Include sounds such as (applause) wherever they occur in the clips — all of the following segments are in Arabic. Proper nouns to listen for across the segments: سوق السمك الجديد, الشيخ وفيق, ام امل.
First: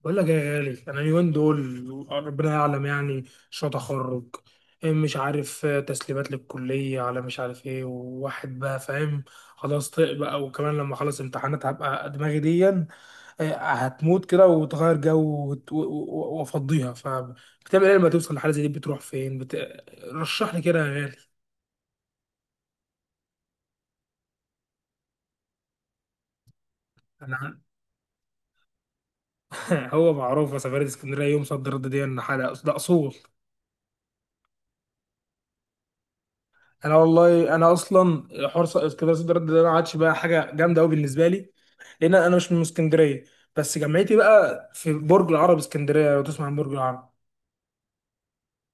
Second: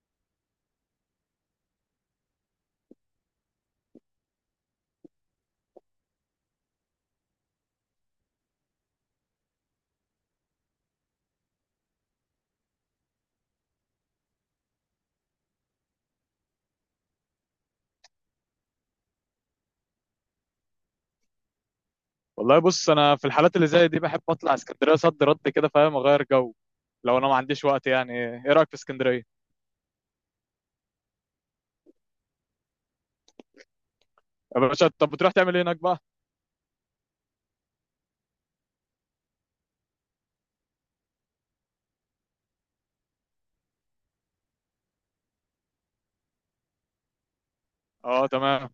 بقول لك يا غالي، انا اليومين دول ربنا يعلم يعني. شو تخرج؟ إيه مش عارف. آه، تسليمات للكليه، على مش عارف ايه، وواحد بقى فاهم خلاص طق بقى. وكمان لما اخلص امتحانات هبقى دماغي دي هتموت كده وتغير جو وت- و- و- وافضيها. فبتعمل ايه لما توصل لحاله زي دي؟ بتروح فين؟ رشح لي كده يا غالي. والله بص، انا في الحالات اللي زي دي بحب اطلع اسكندريه صد رد كده فاهم، اغير جو. لو انا ما انا. عنديش وقت يعني. ايه رايك في اسكندريه؟ (laughs) هو معروفه سفريه اسكندريه يوم صد رد دي ان حاجه؟ ده اصول. يا باشا، طب بتروح تعمل ايه هناك بقى؟ انا والله، انا اصلا حوار اسكندريه صد رد ده ما عادش بقى حاجه جامده قوي بالنسبه لي، لان انا مش من اسكندريه. بس جامعتي بقى في برج العرب، اسكندريه، لو تسمع عن برج العرب. اه تمام،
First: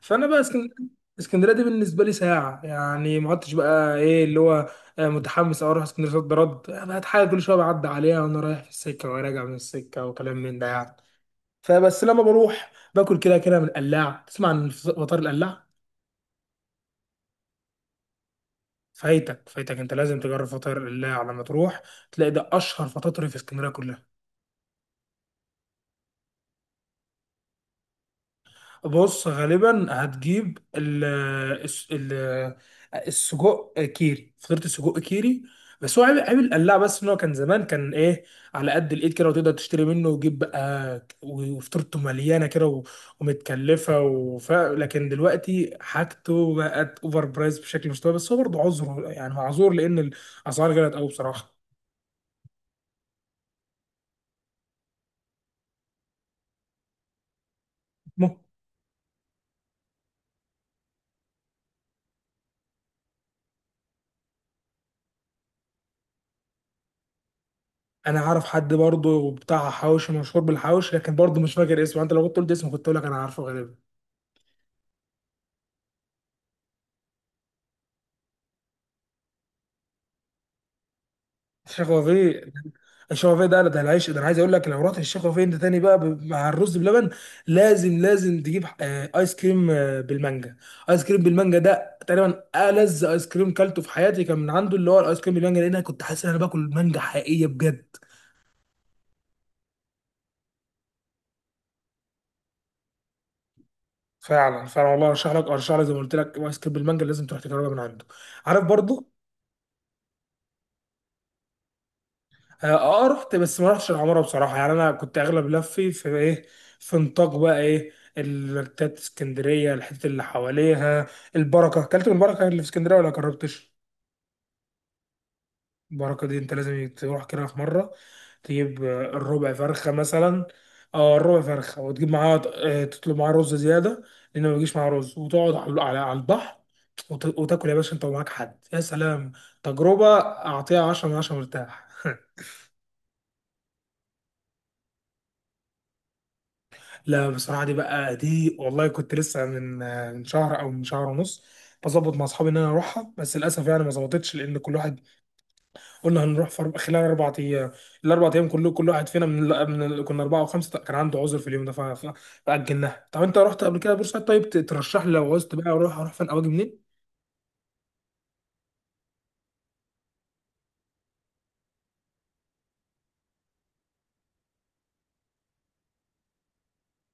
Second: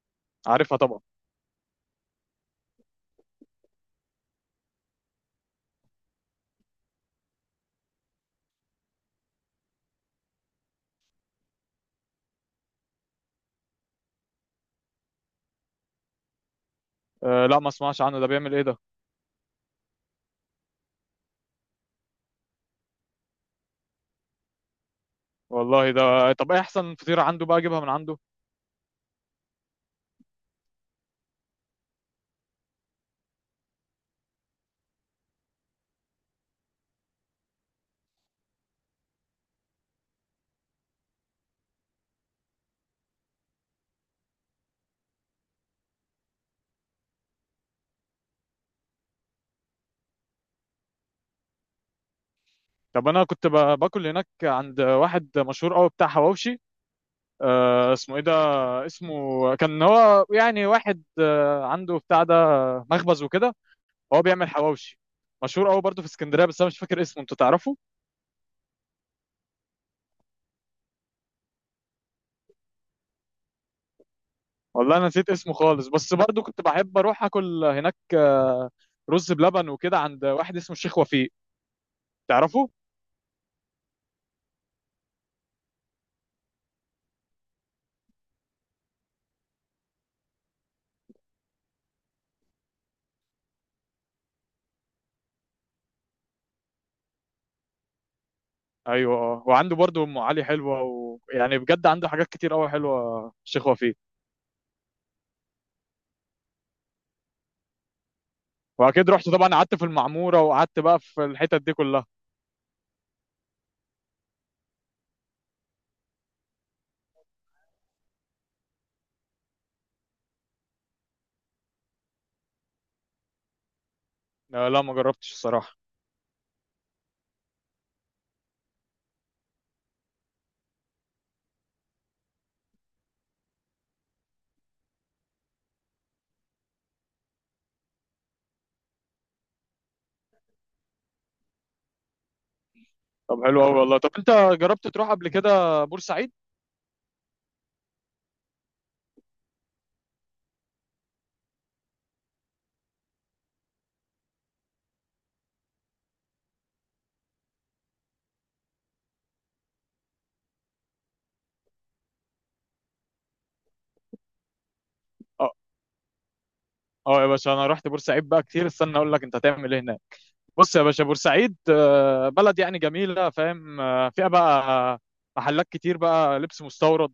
فانا بقى عارفها اسكندريه، طبعا. اسكندريه دي بالنسبه لي ساعه يعني، ما عدتش بقى ايه اللي هو متحمس او اروح اسكندريه صد رد. بقت حاجه كل شويه بعدي عليها وانا رايح في السكه وراجع من السكه وكلام من ده يعني. فبس لما بروح باكل كده كده من القلاع. تسمع عن فطار القلاع؟ آه لا، ما اسمعش عنه، ده بيعمل ايه ده؟ فايتك، فايتك، انت لازم تجرب فطاير الله على ما تروح. تلاقي ده اشهر فطاطري في اسكندريه كلها. والله ده، طب ايه احسن فطيره عنده بقى اجيبها من عنده؟ بص، غالبا هتجيب الس- ال- السجق كيري، فطيره السجق كيري. بس هو عيب القلاع بس، ان هو كان زمان كان ايه، على قد الايد كده، وتقدر تشتري منه وتجيب بقى وفطيرته مليانه كده ومتكلفه لكن دلوقتي حاجته بقت اوفر برايس بشكل مش طبيعي. بس هو برضه عذره يعني، معذور، لان الاسعار غلت قوي بصراحه. طب انا كنت باكل هناك عند واحد مشهور قوي بتاع حواوشي. آه اسمه ايه ده؟ اسمه كان، هو يعني واحد آه عنده بتاع ده، مخبز وكده. هو بيعمل حواوشي، مشهور قوي برضه في اسكندريه، بس انا مش فاكر اسمه، انت تعرفه؟ انا عارف حد برضه بتاع حواوشي مشهور بالحواوشي، لكن برضه مش فاكر اسمه. انت لو كنت قلت اسمه كنت اقول لك انا عارفه غالبا. والله انا نسيت اسمه خالص، بس برضه كنت بحب اروح اكل هناك رز بلبن وكده، عند واحد اسمه الشيخ وفيق، الشيخ وفيه؟ تعرفه؟ الشيخ وفيه ده، ده العيش ده انا عايز اقول لك، لو رحت الشيخ وفيه انت تاني بقى مع الرز بلبن لازم تجيب ايس كريم بالمانجا. ايس كريم بالمانجا ده تقريبا ألذ ايس كريم كلته في حياتي، كان من عنده، اللي هو الايس كريم بالمانجا، لان انا كنت حاسس ان انا باكل مانجا حقيقيه بجد. ايوه آه. وعنده برضه ام علي حلوه، ويعني بجد عنده حاجات كتير قوي حلوه الشيخ وفيق. فعلا والله، ارشح لك، ارشح لك، زي ما قلت لك ايس كريم بالمانجا، لازم تروح تجربها من عنده. عارف برضه. واكيد رحت طبعا، قعدت في المعموره، وقعدت بقى في الحتت دي كلها. اه، رحت بس ما رحتش العماره بصراحه يعني. انا كنت اغلب لفي في ايه، في نطاق بقى ايه، التات اسكندريه، الحته اللي حواليها. البركه، اكلت من البركه اللي في اسكندريه ولا جربتش؟ لا، ما جربتش الصراحه. البركه دي انت لازم تروح كده في مره، تجيب الربع فرخه مثلا. اه الربع فرخه، وتجيب معاها تطلب معاها رز زياده، لان ما بيجيش معاها رز. وتقعد على على البحر وتاكل يا باشا انت ومعاك حد، يا سلام. تجربه، اعطيها 10 من 10، مرتاح. (laughs) طب حلو قوي والله. طب انت جربت تروح قبل كده بورسعيد؟ لا بصراحة، دي بقى دي والله كنت لسه من من شهر أو من شهر ونص بظبط مع أصحابي إن أنا أروحها، بس للأسف يعني ما ظبطتش. لأن كل واحد، قلنا هنروح في خلال 4 أيام، ال4 أيام كله كل واحد فينا كنا 4 و5، كان عنده عذر في اليوم ده، فأجلناها. طب أنت رحت قبل كده بورسعيد؟ طيب ترشح لي لو عوزت اه. بقى أروح، أروح فين أو أجي منين؟ اه يا باشا، انا رحت بورسعيد بقى كتير، استنى اقول لك انت هتعمل ايه هناك. بص يا باشا، بورسعيد بلد يعني جميله، فاهم؟ فيها بقى محلات كتير بقى لبس مستورد،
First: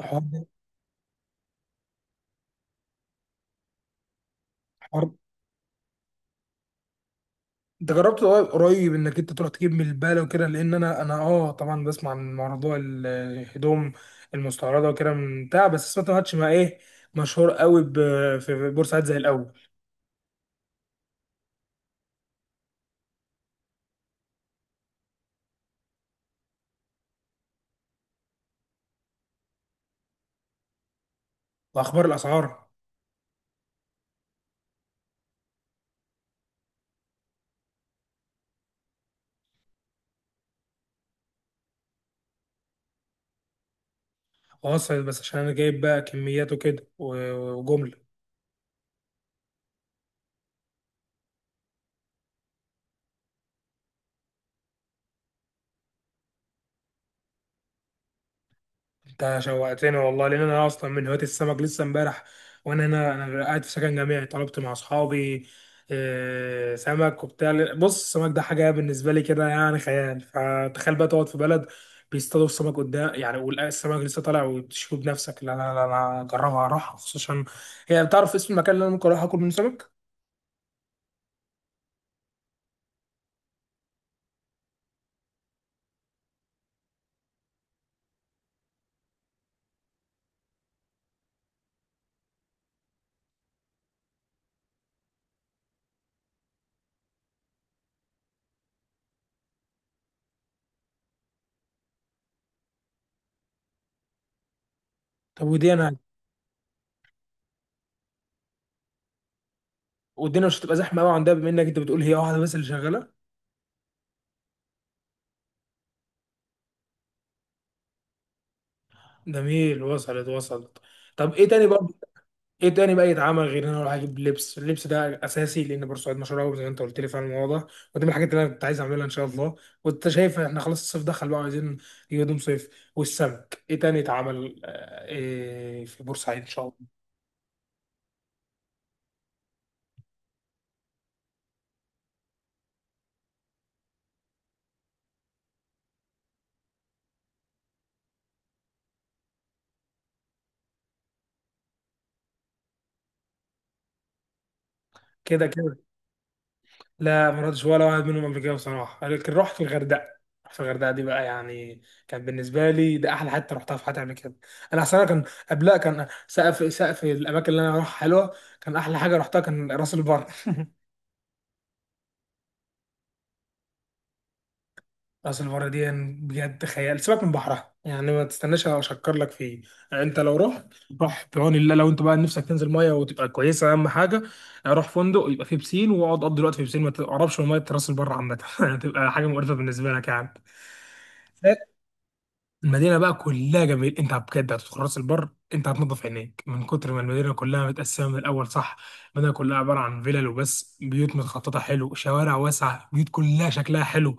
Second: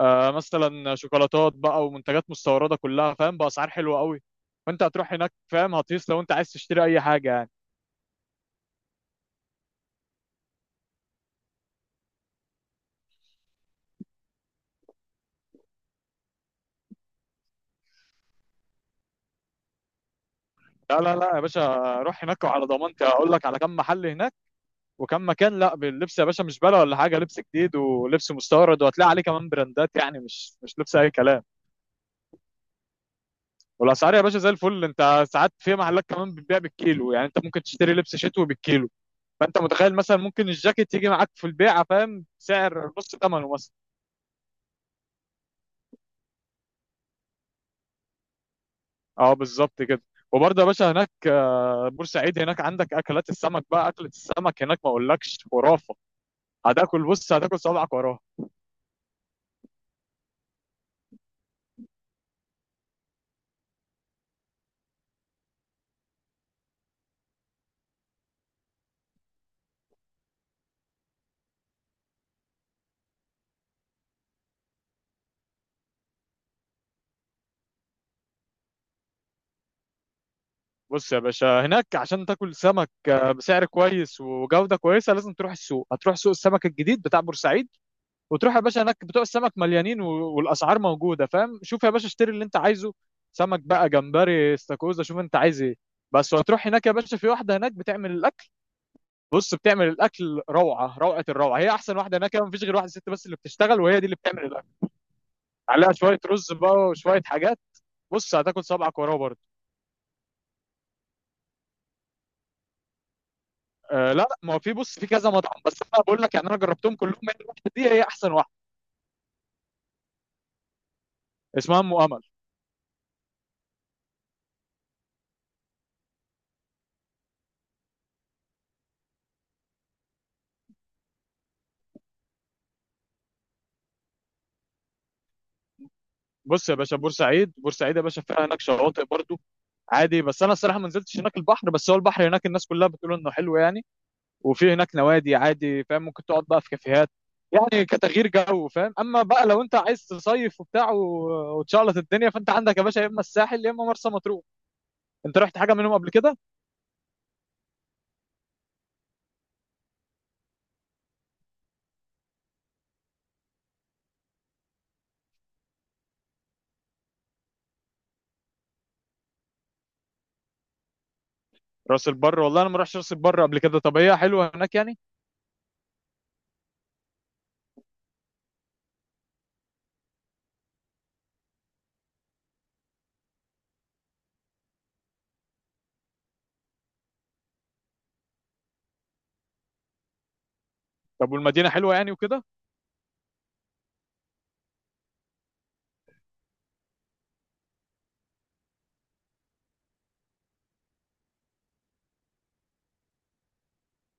مثلا شوكولاتات بقى ومنتجات مستورده كلها، فاهم، باسعار حلوه قوي. فانت حوار. هتروح هناك فاهم، هتقيس لو انت عايز تشتري اي حاجه يعني. انت جربت قريب انك انت تروح تجيب من البالة وكده؟ لان انا، انا اه طبعا بسمع عن موضوع الهدوم المستوردة وكده من بتاع، بس سمعت ما عادش مع ايه، مشهور قوي في بورسعيد زي الاول. لا لا لا يا باشا، روح هناك وعلى ضمانتي هقول لك على كم محل هناك. وكان مكان، لا باللبس يا باشا، مش بلا ولا حاجه، لبس جديد ولبس مستورد، وهتلاقي عليه كمان براندات، يعني مش لبس اي كلام. واخبار الاسعار؟ والاسعار يا باشا زي الفل. انت ساعات في محلات كمان بتبيع بالكيلو، يعني انت ممكن تشتري لبس شتوي بالكيلو. فانت متخيل، مثلا ممكن الجاكيت يجي معاك في البيعه، فاهم، سعر نص ثمنه مثلا. واصل، بس عشان انا جايب بقى كميات وكده وجملة. اه بالظبط كده. وبرضه يا باشا هناك بورسعيد، هناك عندك اكلات السمك بقى، اكله السمك هناك ما اقولكش، خرافه. هتاكل، بص هتاكل صوابعك وراها. انت شوقتني والله، لان انا اصلا من هواة السمك. لسه امبارح وانا هنا، انا قاعد في سكن جامعي، طلبت مع اصحابي سمك وبتاع. بص السمك ده حاجه بالنسبه لي كده يعني خيال. فتخيل بقى تقعد في بلد بيصطادوا السمك قدام يعني، والسمك لسه طالع وبتشوفه بنفسك. لا، انا اجربها اروح خصوصا. هي بتعرف اسم المكان اللي انا ممكن اروح اكل منه سمك؟ بص يا باشا، هناك عشان تاكل سمك بسعر كويس وجودة كويسة، لازم تروح السوق، هتروح سوق السمك الجديد بتاع بورسعيد. وتروح يا باشا هناك بتوع السمك مليانين، والاسعار موجوده فاهم. شوف يا باشا، اشتري اللي انت عايزه، سمك بقى، جمبري، استاكوزا، شوف انت عايز ايه بس. وهتروح هناك يا باشا، في واحده هناك بتعمل الاكل. بص بتعمل الاكل روعه روعه الروعه، هي احسن واحده هناك. مفيش غير واحده ست بس اللي بتشتغل، وهي دي اللي بتعمل الاكل، طب ودي عليها انا. شويه رز بقى وشويه حاجات. بص هتاكل صبعك وراه برضه. والدنيا مش هتبقى زحمه قوي عندها، بما انك انت بتقول هي واحده بس اللي شغاله؟ آه لا لا، ما هو في، بص في كذا مطعم، بس انا بقول لك يعني انا جربتهم كلهم، هي الواحده دي هي احسن واحده. جميل، وصلت. طب ايه تاني اسمها بقى؟ ام امل. ايه تاني بقى يتعمل غير ان انا اروح اجيب لبس؟ اللبس ده اساسي لان بورسعيد مشهور قوي زي ما انت قلت لي فعلا الموضوع ده. ودي من الحاجات اللي انا كنت عايز اعملها ان شاء الله. وانت شايف احنا خلاص الصيف دخل بقى، عايزين نجيب هدوم صيف. والسمك، ايه تاني يتعمل إيه في بورسعيد ان شاء بص يا باشا، الله؟ بورسعيد بورسعيد يا باشا فيها هناك شواطئ برضه عادي، بس انا الصراحه ما نزلتش هناك البحر، بس هو البحر هناك الناس كلها بتقول انه حلو يعني. وفي هناك نوادي عادي، فاهم، ممكن تقعد بقى في كافيهات، يعني كتغيير جو، فاهم. اما بقى لو انت عايز تصيف وبتاع وتشعلط الدنيا، فانت عندك يا باشا يا اما الساحل يا اما مرسى مطروح. انت كده رحت حاجه كده. منهم قبل كده؟ لا ما رحتش ولا واحد منهم قبل كده بصراحه، لكن رحت في الغردقه. رحت في الغردقه دي بقى يعني كان بالنسبه لي ده احلى حته رحتها في حياتي قبل كده. انا اصلا كان قبلها كان سقف الاماكن اللي انا اروحها حلوه، كان احلى حاجه رحتها كان راس البر. راس البر؟ والله انا ما رحتش راس البر قبل كده. طب هي حلوه هناك يعني؟ راس البر دي يعني بجد خيال. سيبك من بحرها يعني ما تستناش اشكر لك فيه، يعني انت لو رحت، روح بعون الله. لو انت بقى نفسك تنزل ميه وتبقى كويسه اهم حاجه، روح فندق يبقى فيه بسين، واقعد قضي الوقت في بسين، ما تقربش من ميه راس البر عامه. (laughs) هتبقى حاجه مقرفه بالنسبه لك يعني. طب والمدينه حلوه يعني وكده؟ المدينه بقى كلها جميل. انت بجد هتدخل راس البر، انت هتنضف عينيك من كتر ما المدينه كلها متقسمه من الاول، صح؟ المدينه كلها عباره عن فيلل وبس، بيوت متخططه حلو، شوارع واسعه، بيوت كلها شكلها حلو.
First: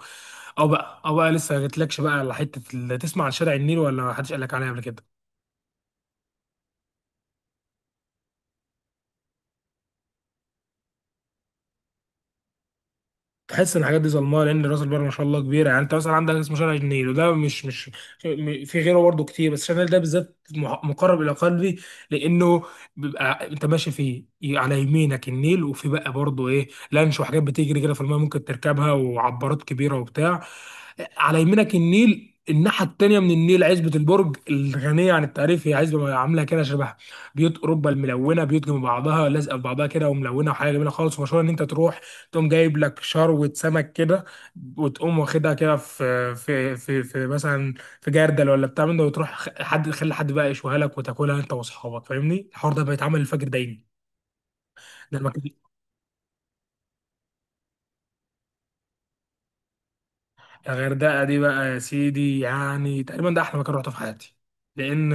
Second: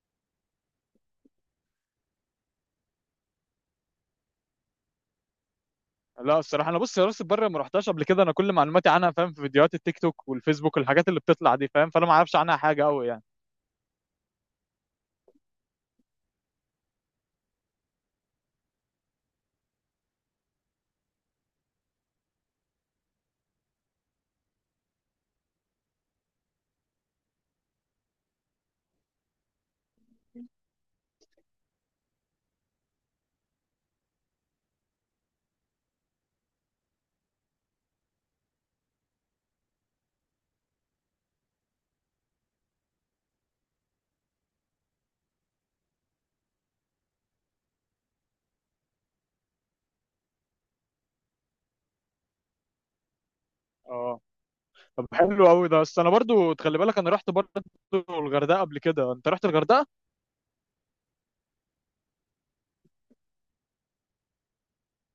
او بقى لسه ما جتلكش بقى على حته تسمع عن شارع النيل ولا ما حدش قال لك عليه قبل كده؟ لا الصراحه انا، بص، يا راس البر ما رحتهاش قبل كده، انا كل معلوماتي عنها فاهم في فيديوهات التيك توك والفيسبوك والحاجات اللي بتطلع دي، فاهم، فانا ما اعرفش عنها حاجه قوي يعني. تحس ان الحاجات دي ظلمها، لان راس البر ما شاء الله كبيره يعني. انت مثلا عندك اسمه شارع النيل، وده مش مش م- في غيره برضه كتير، بس شارع النيل ده بالذات مقرب الى قلبي، لانه بيبقى انت ماشي فيه على يمينك النيل، وفي بقى برضه ايه، لانش وحاجات بتجري كده في الماء ممكن تركبها، وعبارات كبيره وبتاع. على يمينك النيل، الناحيه التانيه من النيل عزبه البرج الغنيه عن التعريف، هي عزبه عامله كده شبه بيوت اوروبا الملونه، بيوت جنب بعضها لازقه في بعضها كده وملونه، وحاجه جميله خالص. ومشهور ان انت تروح تقوم جايب لك شروة سمك كده، وتقوم واخدها كده في مثلا في جردل ولا بتاع من ده، وتروح حد خلي حد بقى يشويها لك وتاكلها انت واصحابك. فاهمني الحوار ده بيتعمل الفجر دايما. اه. طب ده المكان. حلو قوي ده، بس انا برضو تخلي بالك، انا رحت برضو الغردقه قبل كده. انت رحت الغردقه؟ الغردقه دي بقى يا سيدي يعني تقريبا ده احلى مكان رحته في حياتي، لان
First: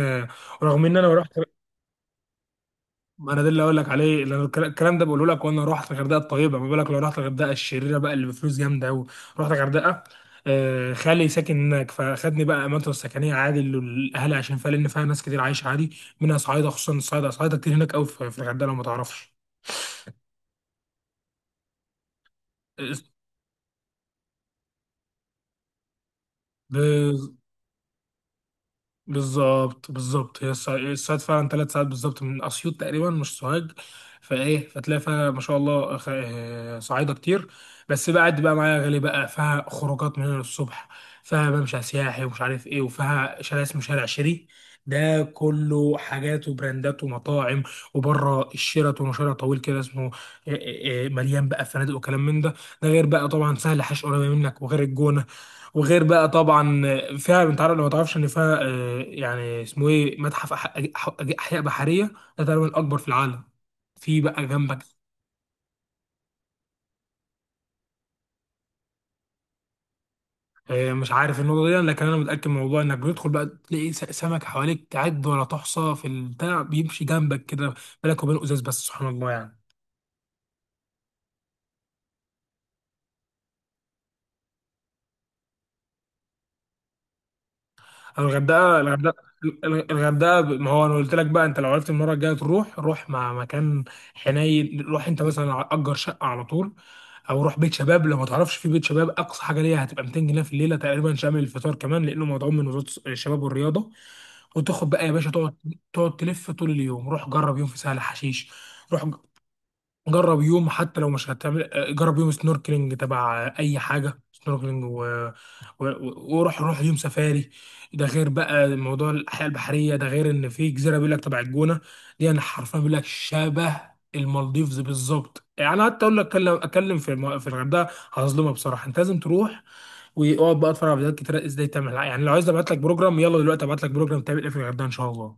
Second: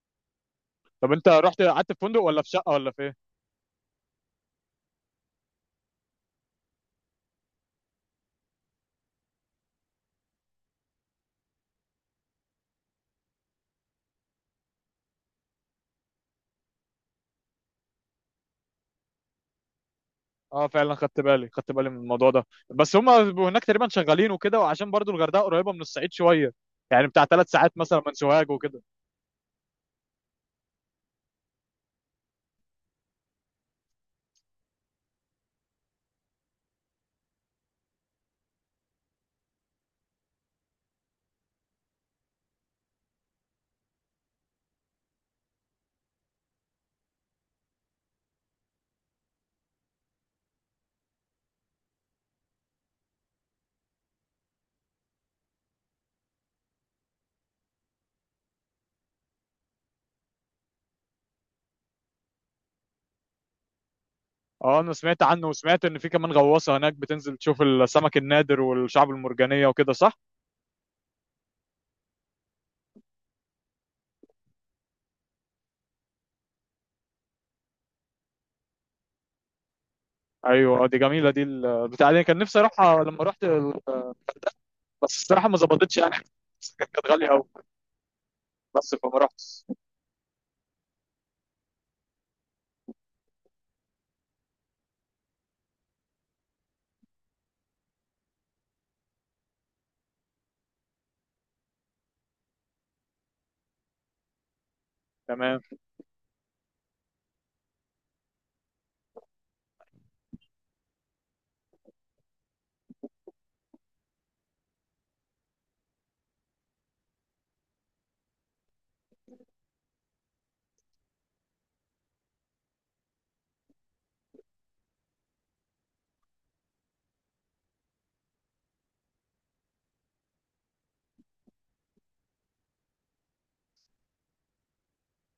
رغم ان طب انا انت رحت، رحت قعدت في فندق، ولا في شقه، ولا في ايه؟ ما انا ده اللي اقول لك عليه، اللي الكلام ده بقوله لك. وانا رحت الغردقه الطيبه، ما بالك لو رحت الغردقه الشريره بقى، اللي بفلوس جامده قوي. رحت الغردقه، خالي ساكن هناك فاخدني بقى اماكن السكنيه عادي اللي الاهالي عشان فيها، لان فيها ناس كتير عايشه عادي، منها صعايده. خصوصا الصعايده، صعايده كتير هناك قوي في في الغردقه لو ما تعرفش. اه فعلا خدت بالي، خدت بالي من الموضوع ده، بس هما بيبقوا هناك تقريبا شغالين وكده، وعشان برضو الغردقه قريبه من الصعيد شويه، يعني بتاع آه، 3 ساعات مثلا من سوهاج وكده. بالظبط، بالظبط، هي الصيد فعلا 3 ساعات بالظبط من اسيوط تقريبا، مش سوهاج. فايه فتلاقي فيها ما شاء الله صعايده كتير. بس بقى قد بقى معايا غالي بقى، فيها خروجات من هنا للصبح، فيها ممشى سياحي ومش عارف ايه، وفيها شارع اسمه شارع شيري، ده كله حاجات وبراندات ومطاعم، وبره الشيراتون وشارع طويل كده اسمه مليان بقى فنادق وكلام من ده. ده غير بقى طبعا سهل حش قريبه منك، وغير الجونه، وغير بقى طبعا فيها، انت عارف لو ما تعرفش ان فيها يعني اسمه ايه، متحف احياء بحريه، ده تقريبا الاكبر في العالم، في بقى جنبك. اه انا سمعت عنه، وسمعت ان في كمان غواصه هناك بتنزل تشوف السمك النادر والشعب المرجانيه وكده، صح؟ مش عارف النقطه دي، لكن انا متاكد من الموضوع، انك بتدخل بقى تلاقي سمك حواليك تعد ولا تحصى، في البتاع بيمشي جنبك كده بالك وبين ازاز، بس سبحان الله يعني. ايوه آه، دي جميله، دي بتاع دي كان نفسي اروحها لما رحت بس الصراحه ما ظبطتش يعني. (laughs) كانت غاليه قوي. الغردقه بس الغردقه فما رحتش. الغردقه. ما هو انا قلت لك بقى، انت لو عرفت المره الجايه تروح، روح مع مكان حنين. روح انت مثلا اجر شقه على طول، او روح بيت شباب لو ما تعرفش. في بيت شباب اقصى حاجه ليها هتبقى 200 جنيه في الليله تقريبا، شامل الفطار كمان، لانه مدعوم من وزاره الشباب والرياضه. وتاخد بقى يا باشا تقعد، تمام. تلف طول اليوم. روح جرب يوم في سهل حشيش، روح جرب يوم حتى لو مش هتعمل جرب يوم سنوركلينج تبع اي حاجه سنوركلينج وروح يوم سفاري. ده غير بقى موضوع الحياه البحريه، ده غير ان في جزيره بيقول لك تبع الجونه دي، انا حرفيا بيقول لك شبه المالديفز بالظبط يعني. حتى اقول لك اتكلم، اتكلم في في الغردقه هظلمها بصراحه. انت لازم تروح واقعد بقى اتفرج على فيديوهات كتير ازاي تعمل يعني. لو عايز ابعت لك بروجرام، يلا دلوقتي ابعت لك بروجرام تعمل ايه في الغردقه ان شاء الله.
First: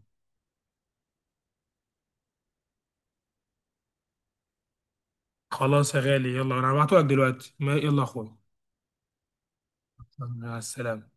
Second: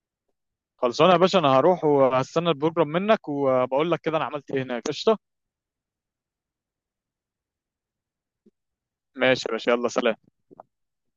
خلصانه يا باشا، انا هروح وهستنى البروجرام منك، وبقول لك كده انا عملت ايه هناك. قشطه. خلاص يا غالي، يلا انا هبعته لك دلوقتي. يلا يا اخويا. ماشي يا باشا، يلا سلام. مع السلامه.